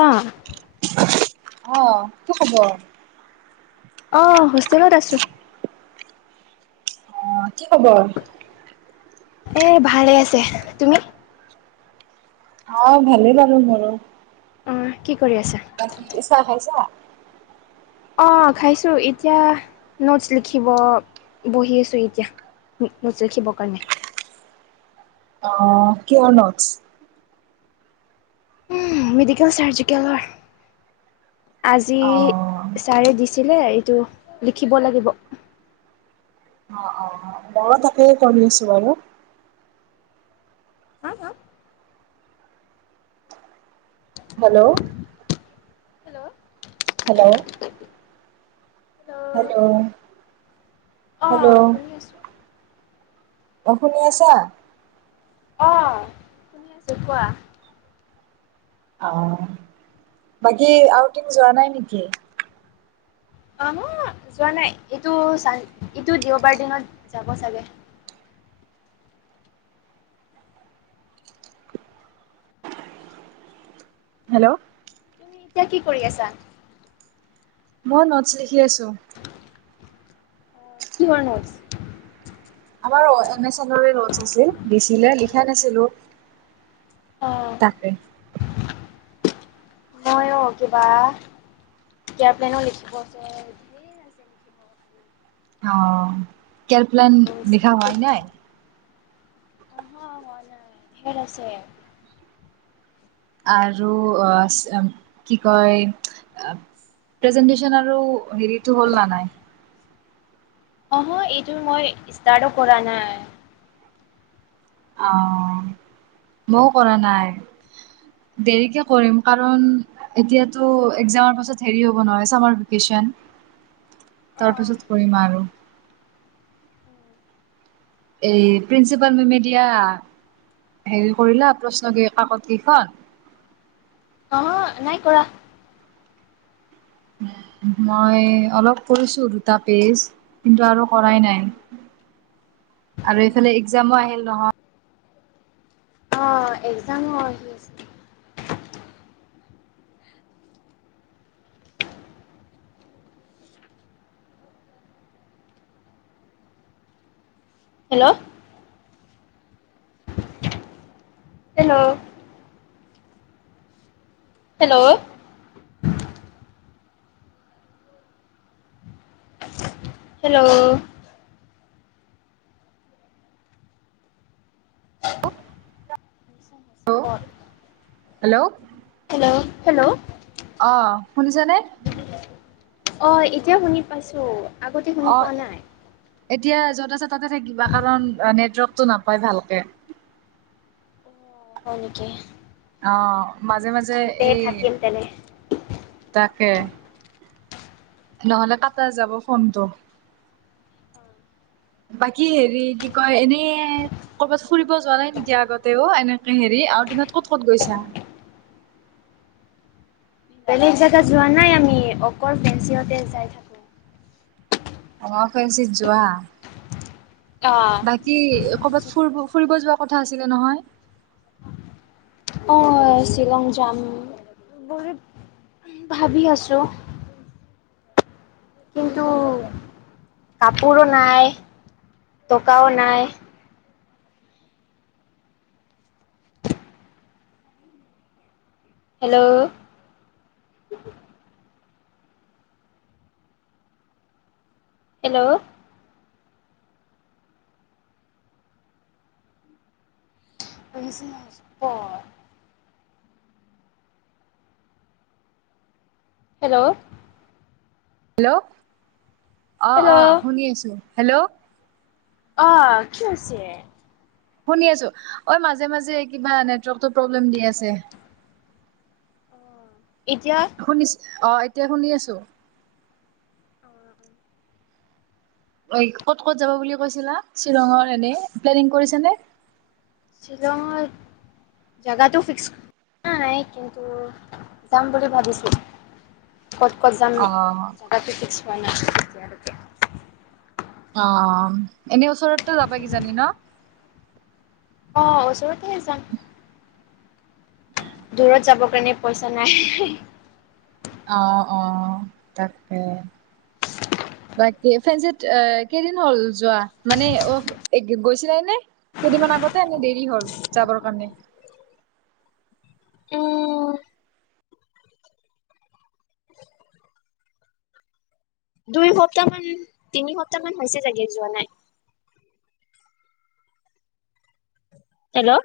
অ আহ কি খবৰ? আহ হোষ্টেলত আছো। অ কি খবৰ? এ ভালে আছে। তুমি? অ ভালেই বাৰু মোৰো। অ কি কৰি আছা বাকী চাহ খাইছা? অ খাইছো এতিয়া নোটছ লিখিব বহি আছো এতিয়া। নোটছ লিখিব কাৰনে আহ কিহৰ নোটছ? মেডিকেল চাৰ্জিকেলৰ আজি অ', চাৰে দি ছিলে এইটো লিখিব লাগিব। অ', অ', ময়ো তাকেই কৰি আছো বাৰু। হা হা হেল্ল' হেল্ল' হেল্ল' হেল্ল' অ হেল্ল' শুনি আছো অ শুনি আছা? শিকোৱা অ বাকী আউটিং যোৱা নাই নেকি? অ ম যোৱা নাই এইটো চান ইটো দেওবাৰ দিনত যাব চাগে। উ হেল্ল' তুমি এতিয়া কি কৰি আছা। মই নটছ লিখি আছো। কিহৰ নোটচ আমাৰ এন এছ এন নটছ আছিল আছিলে লিখা নাছিলো। অ তাকে মইয়ো কিবা [unintelligible] প্লেনো লিখিব দিয়ে অ অ কে প্লেন লিখা হোৱা নাই। অহ হোৱা নাই ধেৰ আছে। আৰু আহ কি কয়। প্ৰেজেণ্টেছন আৰু হেৰিটো হ'ল না নাই অ এইটো মই ষ্টাৰ্টো কৰা নাই। অ ময়ো কৰা নাই। দেৰিকে কৰিম কাৰণ এতিয়াতো একজামৰ পাছত হেৰি হ'ব নহ ছামাৰভেকেচন [inaudible] তাৰ অ' পাচত কৰিম আৰু এই প্ৰিন্সিপাল মেমে দিয়া হেৰি কৰিলা প্ৰশ্ন কি কাকত কেইখন? অ নাই কৰা। মই অলপ কৰিছো দুটা পেজ কিন্তু আৰু কৰাই নাই। [inaudible] আৰু এইফালে এগজামো আহিল নহয়। অ এগজাম আহি আছে। হেল্ল' হেল্ল' হেল্ল' হেল্ল' লো হেল্ল' হেল্ল' হেল্ল' অ শুনিছ নে? অ এতিয়া শুনি পাইছো আগতে শুনি অ পোৱা নাই। এতিয়া য'ত আছে তাতে থাকিবা কাৰণ নেটৱৰ্কটো নাপায় ভালকে। হয় নেকি? অ মাজে মাজে ইয়াতে এই থাকিম তেনে তাকে নহলে কটা যাব ফোনটো? [inaudible] বাকী হেৰি কি কয় এনে কৰবাত ফুৰিব যোৱা নাই নেকি আগতেও এনেকে হেৰি আৰু তনত ক'ত ক'ত গৈছা। [inaudible] বেলেগ জাগা যোৱা নাই আমি অকল ফেঞ্চিতে যাই থাকো। অ ফেঞ্চিত যোৱা অ', বাকী কৰ'বাত ফুৰিব। ফুৰিব যোৱা কথা আছিলে নহয়। অ শ্বিলং যাম। ভাবি আছো। কিন্তু কাপোৰো নাই টকাও নাই হেল্ল' হেল্ল' উছ নচ পৰ হেল্ল' হেল্ল' অ অ হেল্ল' শুনি আছো। হেল্ল' আহ কি হৈছে? শুনি আছো ঐ মাজে মাজে কিবা নেটৱৰ্কটো প্ৰব্লেম দি আছে। [inaudible] এতিয়া শুনিছ অ এতিয়া শুনি আছো। অ ক'ত ক'ত যাব বুলি কৈছিলা শ্বিলঙৰ এনে প্লেনিং কৰিছে নে শ্বিলঙৰ জেগাটো ফিক্স নাই কিন্তু যাম বুলি ভাবিছো। ক'ত ক'ত যাম অ', জেগাটো ফিক্স হোৱা নাই এতিয়ালৈকে অ এনে ওচৰতটো যাবা কিজানি ন? অ ওচৰতে যাম। দূৰত যাবৰ কাৰণে পইচা নাই। অহ অহ তাকে [unintelligible] বাকী ফেঞ্চিত কেইদিন হ'ল যোৱা মানে অ গৈছিলাই নে? কেইদিনমান আগতে এনে দেৰি হ'ল যাবৰ কাৰণে [inaudible] উম দুই সপ্তাহ মান তিনি সপ্তাহ মান হৈছে চাগে যোৱা নাই hello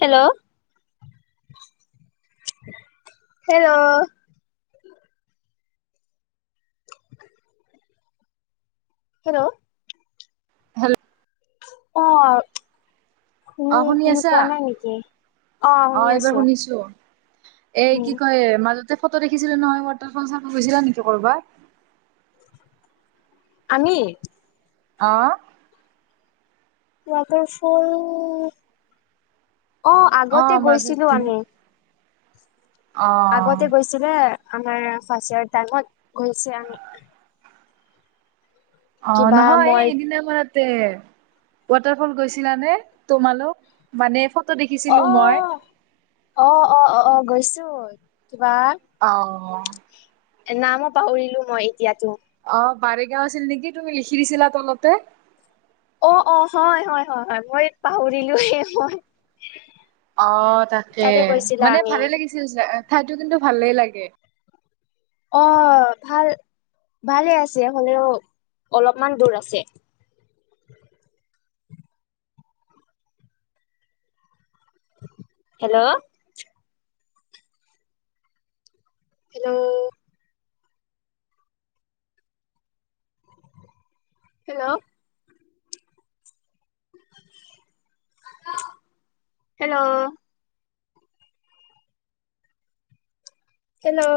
hello hello hello hello অ অ', শুনি শুনি আছা? পোৱা নাই নেকি? অ শুনি আছো। এ কি উম কয় মাজতে ফটো দেখিছিলো নহয় ৱাটাৰ ফল চাব গৈছিলা নেকি কৰবাত। আমি অহ ৱাটাৰফল অ অ', আগতে গৈছিলো মাজতে আমি অ', আগতে গৈছিলে আমাৰ ফাৰ্ষ্ট ইয়াৰ টাইমত গৈছে আমি অ কিবা নহয় মই এদিনা মান তে ৱাটাৰ ফল গৈছিলা নে তোমালোক মানে অ দেখিছিলো মই। অ অ অ অ গৈছো কিবা অ নামো পাহৰিলো মই এতিয়াতো। অ বাৰেগাও আছিল নেকি তুমি লিখি দিছিলা তলতে অ অ হয় হয় হয় হয় মই পাহৰিলো মই অ তাকে তাতে গৈছিলা মানে আমি ভালে লাগিছিল ঠাইো কিন্তু ভালেই লাগে অ ভাল। ভালে আছে হ'লেও অলপমান দূৰ আছে। Hello hello hello hello hello